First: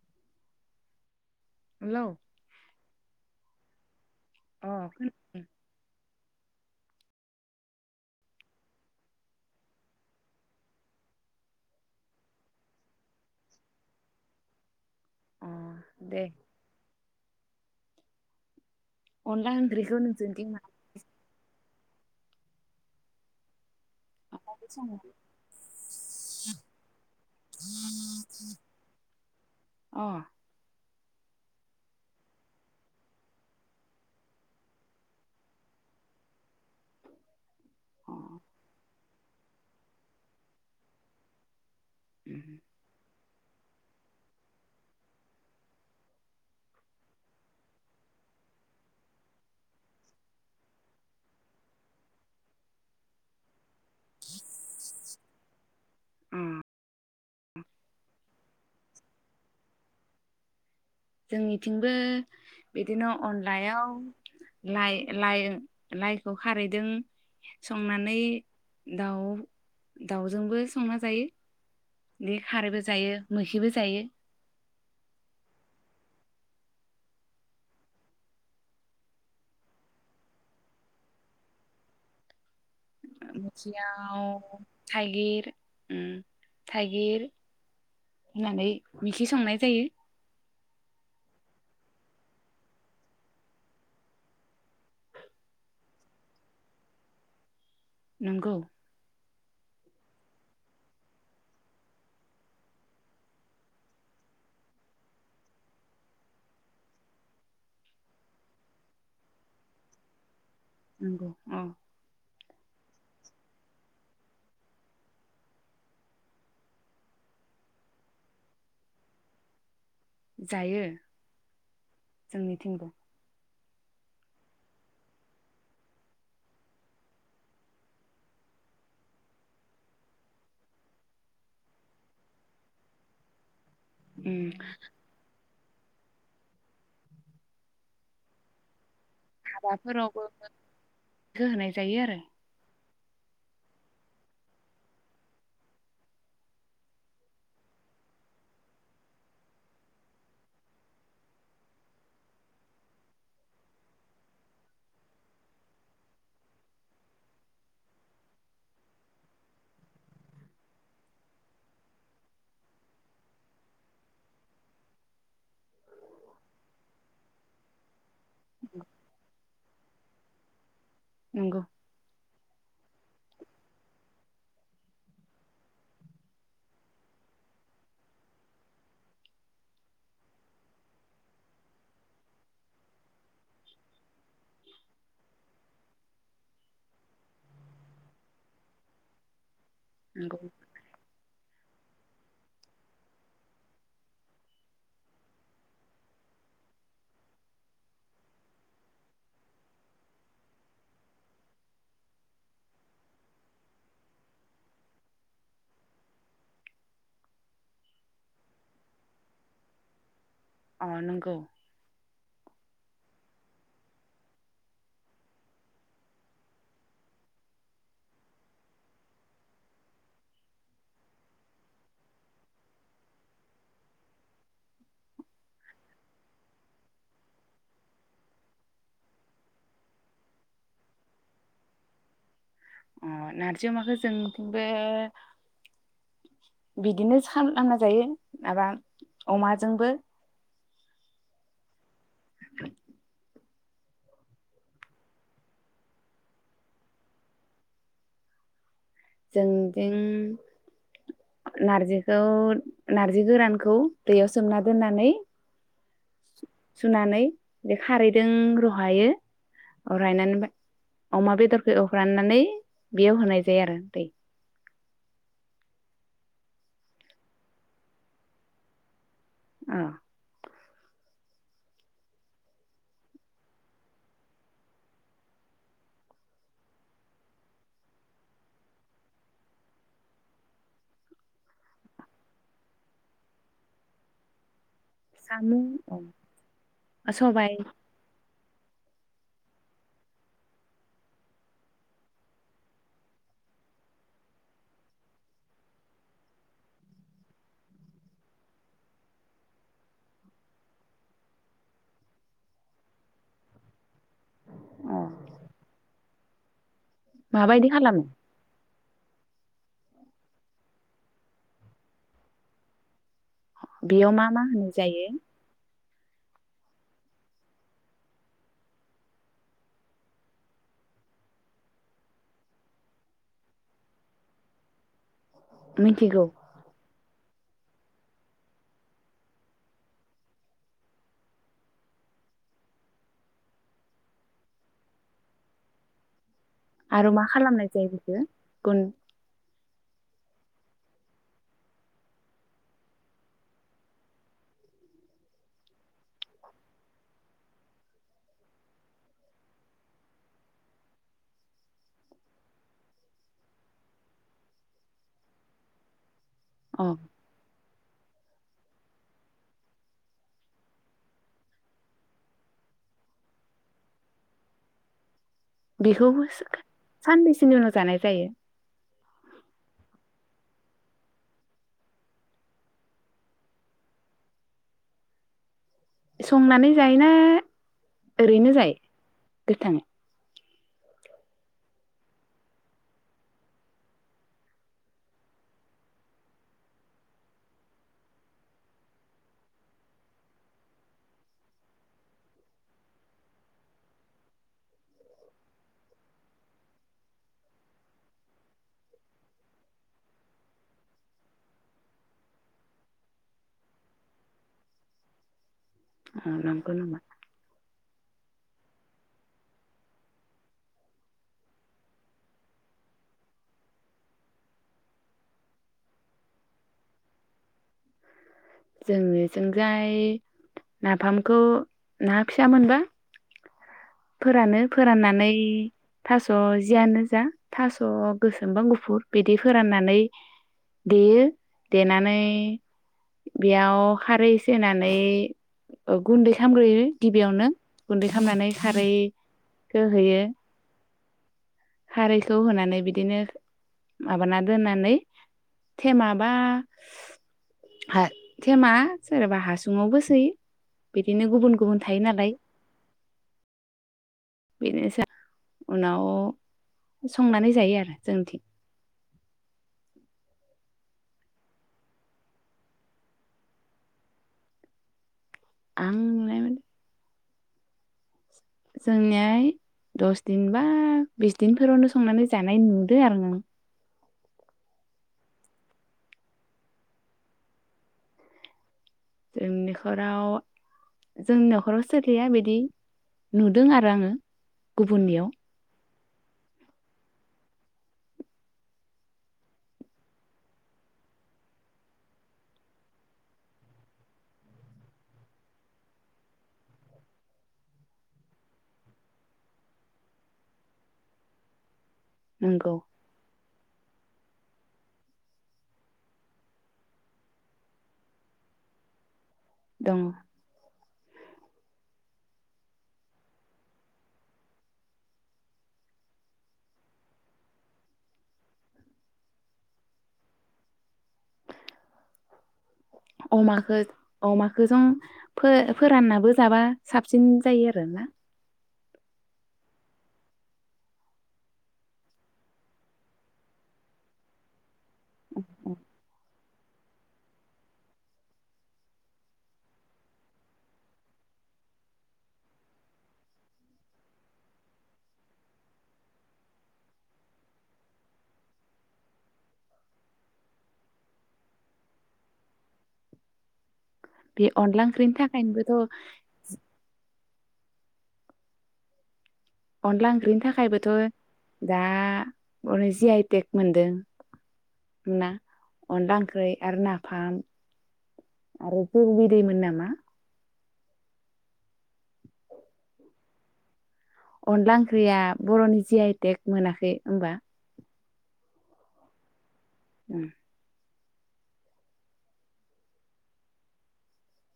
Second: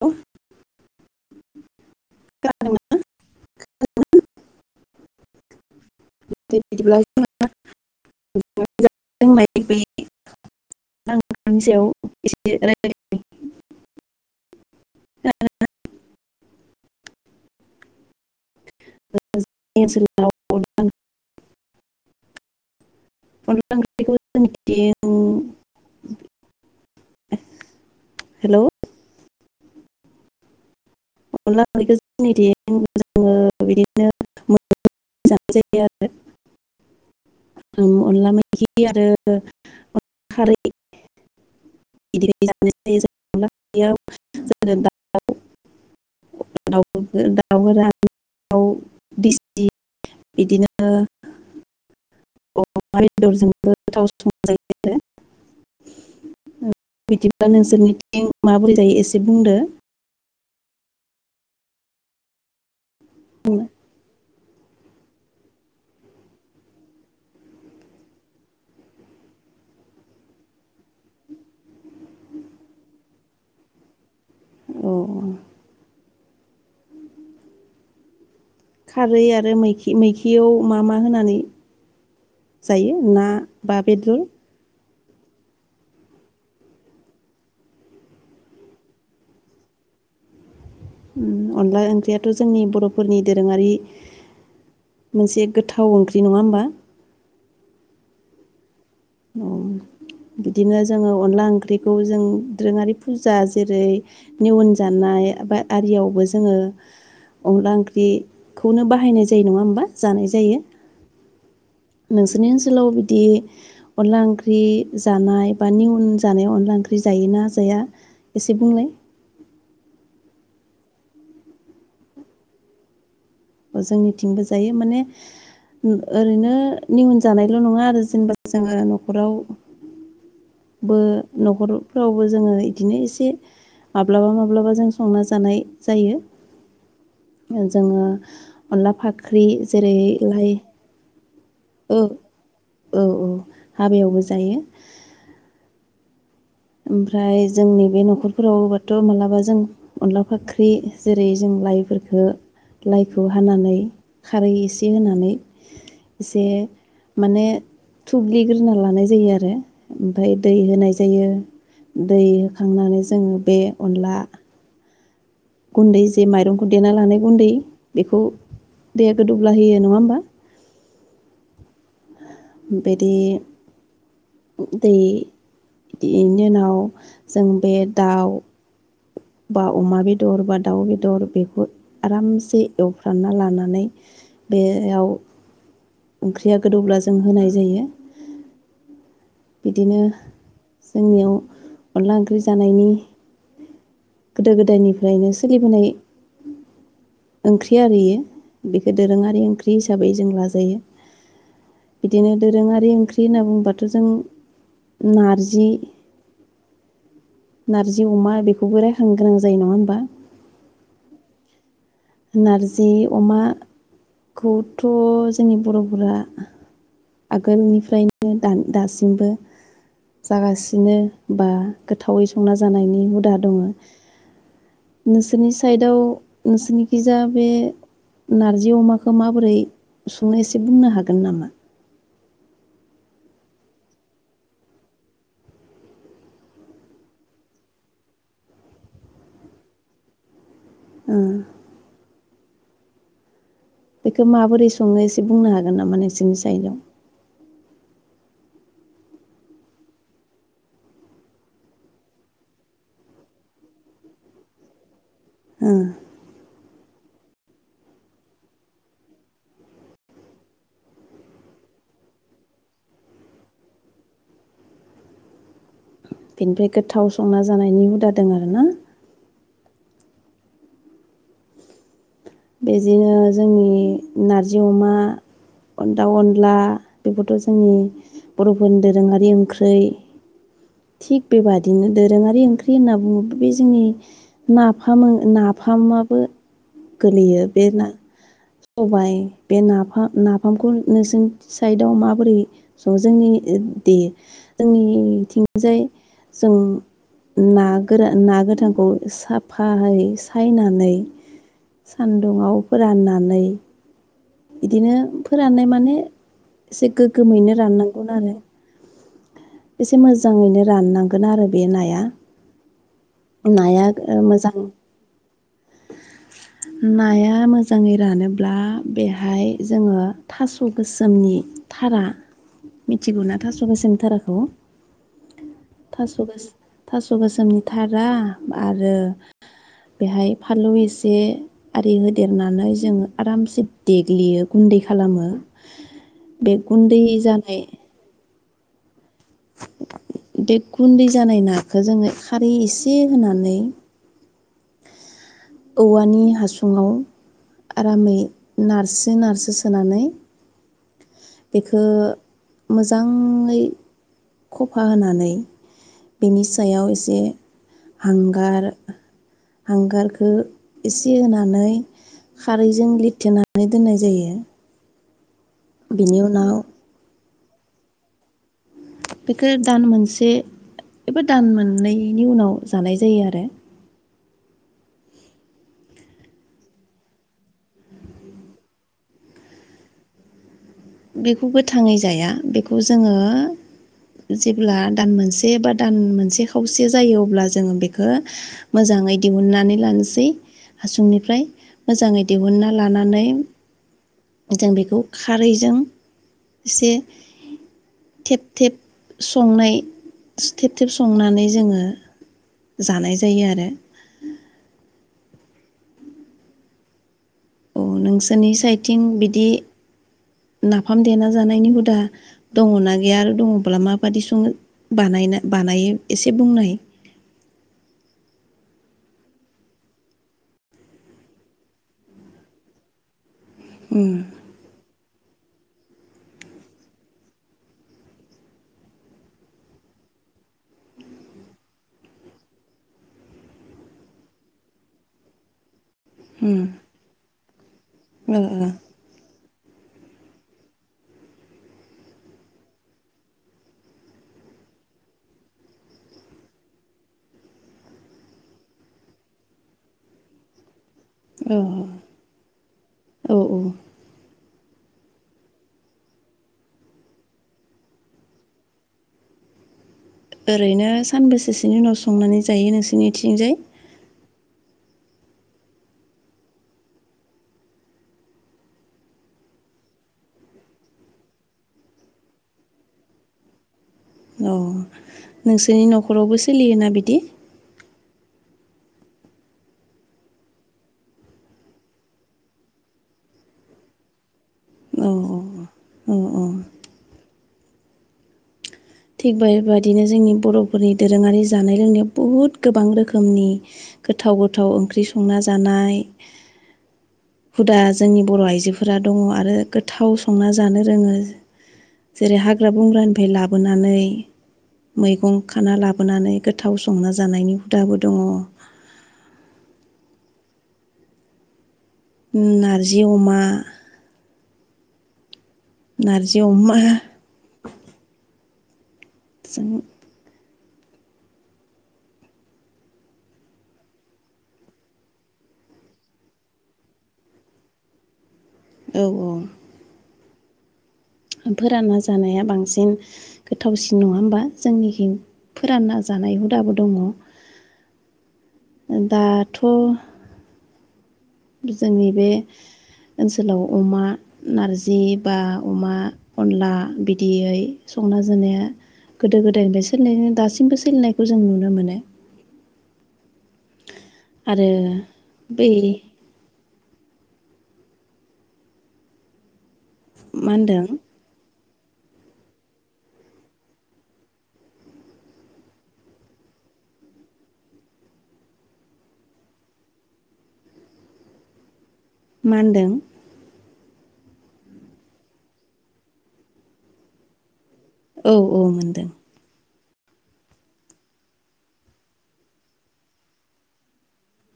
औ हेल' [inaudible] खौनादोंना खौनादों अ खौनादों बिदिब्ला जोंनाय ब सायाव एसे रायज्लायनो द [inaudible] अनला जोंनि ओंख्रिखौ जों ओनसोलाव अनला अनला ओंख्रिखौ [inaudible] जोंनिथिं हेलौ अ अनला ओंख्रैखौ जोंनि जोङो बिदिनो जानाय जायो आरो अ अनला मैखि आरो खारै बिदि [unintelligible] [unintelligible] दाउफोरा दउसि [unintelligible] इदिनो अमा बेदरजों गोथाव संजायो आरो। ओम बिदिब्ला नोंसोरनिथिं माबोरै जायो एसे बुंदो जोंनिथिंबो इदिनो बुंनो अनलायाव लाइ-लाइ-लाइखौ खारैदों संनानै दाउ दाउजोंबो संना जायो बे खारैबो जायो मोखिबो जायो अ खारै आरो मैखि मैखियाव मा मा होनानै जायो ना बा बेदर मैखियाव थाइगिर ओम थाइगिर होनानै मिखि संनाय जायो उम अनला ओंख्रियाथ' जोंनि बर'फोरनि दोरोङारि मोनसे गोथाव ओंख्रि नङा होमबा नोंगौ उम बिदिनो जोङो अनला ओंख्रिखौ जों दोरोङारि फुजा जेरै निवन जानाय बा आरियावबो जोङो अनला ओंख्रिखौनो बाहायनाय जायो नङा होमबा जानाय जायो नंगौ अ नोंसोरनि ओनसोलाव बिदि अनला ओंख्रि जानाय बा निउन जानायाव अनला ओंख्रि जायोना जाया एसे बुंलाय जायो जोंनिथिंबो जोंनिथिंबो जायो माने ओरैनो निउन जानायल' नङा आरो जेनेबा जोङो न'खराव-बो न'खरफ्रावबो जोङो इदिनो एसे माब्लाबा उम माब्लाबा जों संना जानाय जायो जोङो अनला फाख ख्रि जेरै लाइ इखो होनाय औ जायो आरो औ औ हाबायावबो जायो ओमफ्राय जोंनि बे न'खरफोराव होबाथ' मालाबा जों अनला फाख्रि जेरै जों लाइफोरखौ लाइखौ हानानै खारै एसे होनानै एसे माने थुब्लिग्रोना लानाय जायो आरो ओमफ्राय दै होनाय जायो दै होखांनानै जोङो बे अनला गुन्दै जे माइरंखौ देना लानाय गुन्दै बेखौ दैया गोदौब्ला होयो नङा होमबा नंगौ बिदि दै बेनि उनाव जों बे दाउ बा अमा बेदर बा दाउ बेदर बेखौ आरामसे एवफ्रामना लानानै बेयाव ओंख्रिया गोदौब्ला जों होनाय जायो बिदिनो नंगौ जोंनियाव अनला ओंख्रि जानायनि गोदो गोदायनिफ्रायनो सोलिबोनाय ओंख्रि आरो इयो बेखौ दोरोङारि ओंख्रि हिसाबै जों लाजायो बिदिनो दोरोङारि ओंख्रि होनना बुङोबाथ' जों नारजि नारजि अमा बेखौबो राय सांग्रां जायो नङा होमबा आ नगौ नारजि अमाखौथ' जोंनि बर'फोरा आगोलनिफ्रायनो दासिमबो जागासिनो बा गोथावै संना जानायनि हुदा दङ नोंसोरनि साइदआव नोंसोरनिखिजाया बे नारजि अमाखौ माबोरै संनो एसे बुंनो हागोन नामा ओ नारजि अमाखौ जोंथिंबो बिदिनो सानना जायो माबा अमाजोंबो ओम [unintelligible] बेखौ माबोरै सङो एसे बुंनो हागोन नामा नोंसोरनि साइडआव जोंनिथिं नारजिखौ नार्जि गोरानखौ दैयाव सोमना दोननानै ओम सुनानै बे खारैजों रहायो रहायनानै अमा बेदरखौ एव्राननानै बेयाव होनाय जायो आरो दै बेनिफ्राय गोथाव संना जानायनि हुदा दं आरो ना औ बेदिनो जोंनि नारजि अमा दाउ अनला बेखौथ' जोंनि बर'फोरनि दोरोङारि ओंख्रि थिग बेबादिनो दोरोङारि ओंख्रि होनना बुङोब्ला बे जोंनि ना नाफामो साम' नाफामाबो अ गोलैयो सबाय बे ना सबाय बे नाफाम नाफामखौ नोंसोरनि साइदआव माबोरै स जोंनि दे जोंनिथिंजाय जों ना गोरा ना गोथांखौ साफायै सायनानै सानदुंआव फोराननानै ए बिदिनो अ फोराननाय माने एसे गोग्गोमैनो माबायदि खालामो राननांगौ आरो एसे मोजाङैनो राननांगोन आरो बे नाया नाया बेयाव ओ मा मा मोजां होनाय जायो नाया मोजाङै रानोब्ला बेहाय जोङो थास' गोसोमनि थारा मिथिगौ ना थास' गोसोमनि थाराखौ मिथिगौ फास'गास फास थास' गोसोमनि थारा आरो बेहाय फानलौ एसे आरि होदेरनानै जोंङो आरामसे देग्लियो गुन्दै खालामो बे गुन्दै जानाय गन डेट गुन्दै जानाय नाखौ जोङो खारै एसे होनानै औवानि हासुङाव आरामै नारसो नारसो सोनानै बेखौ मोजाङै खफा होनानै बेनि अ सायाव एसे हांगार हांगार बेखौ एसे होनानै खारैजों लिरथेनानै दोननाय जायो बिखौ बेनि उनाव सानैसो [unintelligible] उनाव जानाय जायो बेखौ दान मोनसे एबा दान मोननैनि उनाव जानाय जायो आरो संनानै जायोना ओरैनो जायो गोथाङै बेखौ गोथाङै जाया बेखौ जोङो जेब्ला दान मोनसे बा दान मोनसे खावसे जायो अब्ला जोङो बेखौ मोजाङै दिहुननानै लानोसै हासुंनिफ्राय मोजाङै दिहुनना लानानै जों बेखौ खारैजों एसे थेब थेब संनाय थि थेब थेब संनानै जोङो जानाय जायो आरो आ रंखौ नामा अ नोंसोरनि साइडथिं बिदि नाफाम देना जानायनि हुदा दङना गैया आरो दङब्ला माबादि सङो बानायना बानायो एसे बुंनाय जोंनिथिंजाय नाफामखौ ना फिसा मोनबा उम फोरानो फोराननानै इ थास' जियानो जा थास' गोसोमबा गुफुर बिदि फोराननानै देयो देनानै बेयाव खारै इसे होनानै अ गुन्दै उम खालामग्रोयो गिबियावनो गुन्दै ओ खालामनानै खारै गोहैयो खारैखौ होनानै बिदिनो माबाना दोननानै थेमाबा थेमा सोरबा हासुंङावबोसै औ औ औ बेनोसै उनाव संनानै जायो आरो जोंथिं ओरैनो सानबैसेसोनि उनाव संनानै जायो नोंसोरनिथिंजाय आं नुनाय मोन। जोंनियाय दस दिन बा बिस दिनफोरावनो संनानै जानाय नुदों आरो नों अ नोंसोरनि नखरावबो सोलियोना बिदि जों नखराव जोंनि नखराव सोलिया बिदि नुदों आरो आङो औ गुबुननियाव। औ औ थिग बेबायदिनो जोंनि बर'फोरनि दोरोङारि जानाय थिग थिक बेबायदिनो जोंनि बर'फोरनि दोरोंङारि जानाय लोंनायाव बहुद गोबां रोखोमनि गोथाव गोथाव ओंख्रि संना जानाय हुदा जोंनि बर' आइजोफोरा दङ आरो गोथाव संना जानो रोङो जेरै हाग्रा नंगौ बंग्रानिफ्राय लाब नै मैगं खाना लाबोनानै गोथाव संना जानायनि हुदाबो दंङ। दंङ नारजि अमा नारजि अमा जों [unintelligible] अमाखौ अमाखौ जों फो-फोराननाबो जाबा साबसिन जायो आरो ना औ औ। फोरानना जानाया बांसिन गोथावसिन नंङा होमबा जोंनिखिं फोरानना जानाय हुदाबो दङ दाथ' जोंनि बे ओनसोलाव अमा नारजि बा अमा अनला बिदियै संना जानाया गोदो गोदायनिफ्राय सोलिनाय दासिमबो सोलिनायखौ जों नुनो मोनो बे आरो अनला ओंख्रिनि बै थाखायनोबोथ अनला ओंख्रिनि मा होनदों थाखायबोथ दा अे जि आइ टेक मोनदों ना अनला ओंख्रि आरो नाफाम आरो जौ बिदैमोन नामा? मा होनदों अनला ओंख्रिया बर'नि जि आइटेक मोनाखै होमबा? औ औ मोनदों उम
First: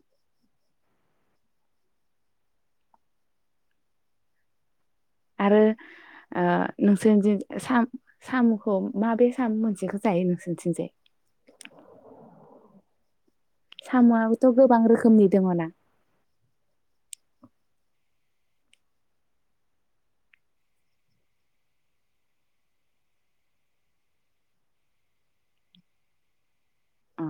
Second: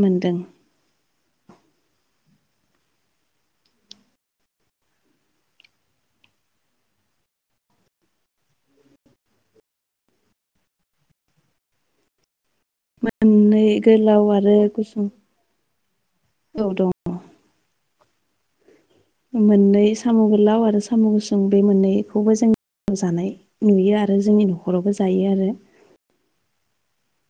मोनदों आरो ओ नोंसोरनि साम'खौ माबे साम' मोनसेखौ जायो नोंसोरनिथिंजाय? मोननै गोलाव साम'आबोथ' आरो गोबां गुसुं रोखोमनि दङ ना औ दङ मोननै साम' गोलाव आरो साम' गुसुं बे मोननैखौबो जों जानाय नुयो आरो जोंनि न'खरावबो जायो आरो अ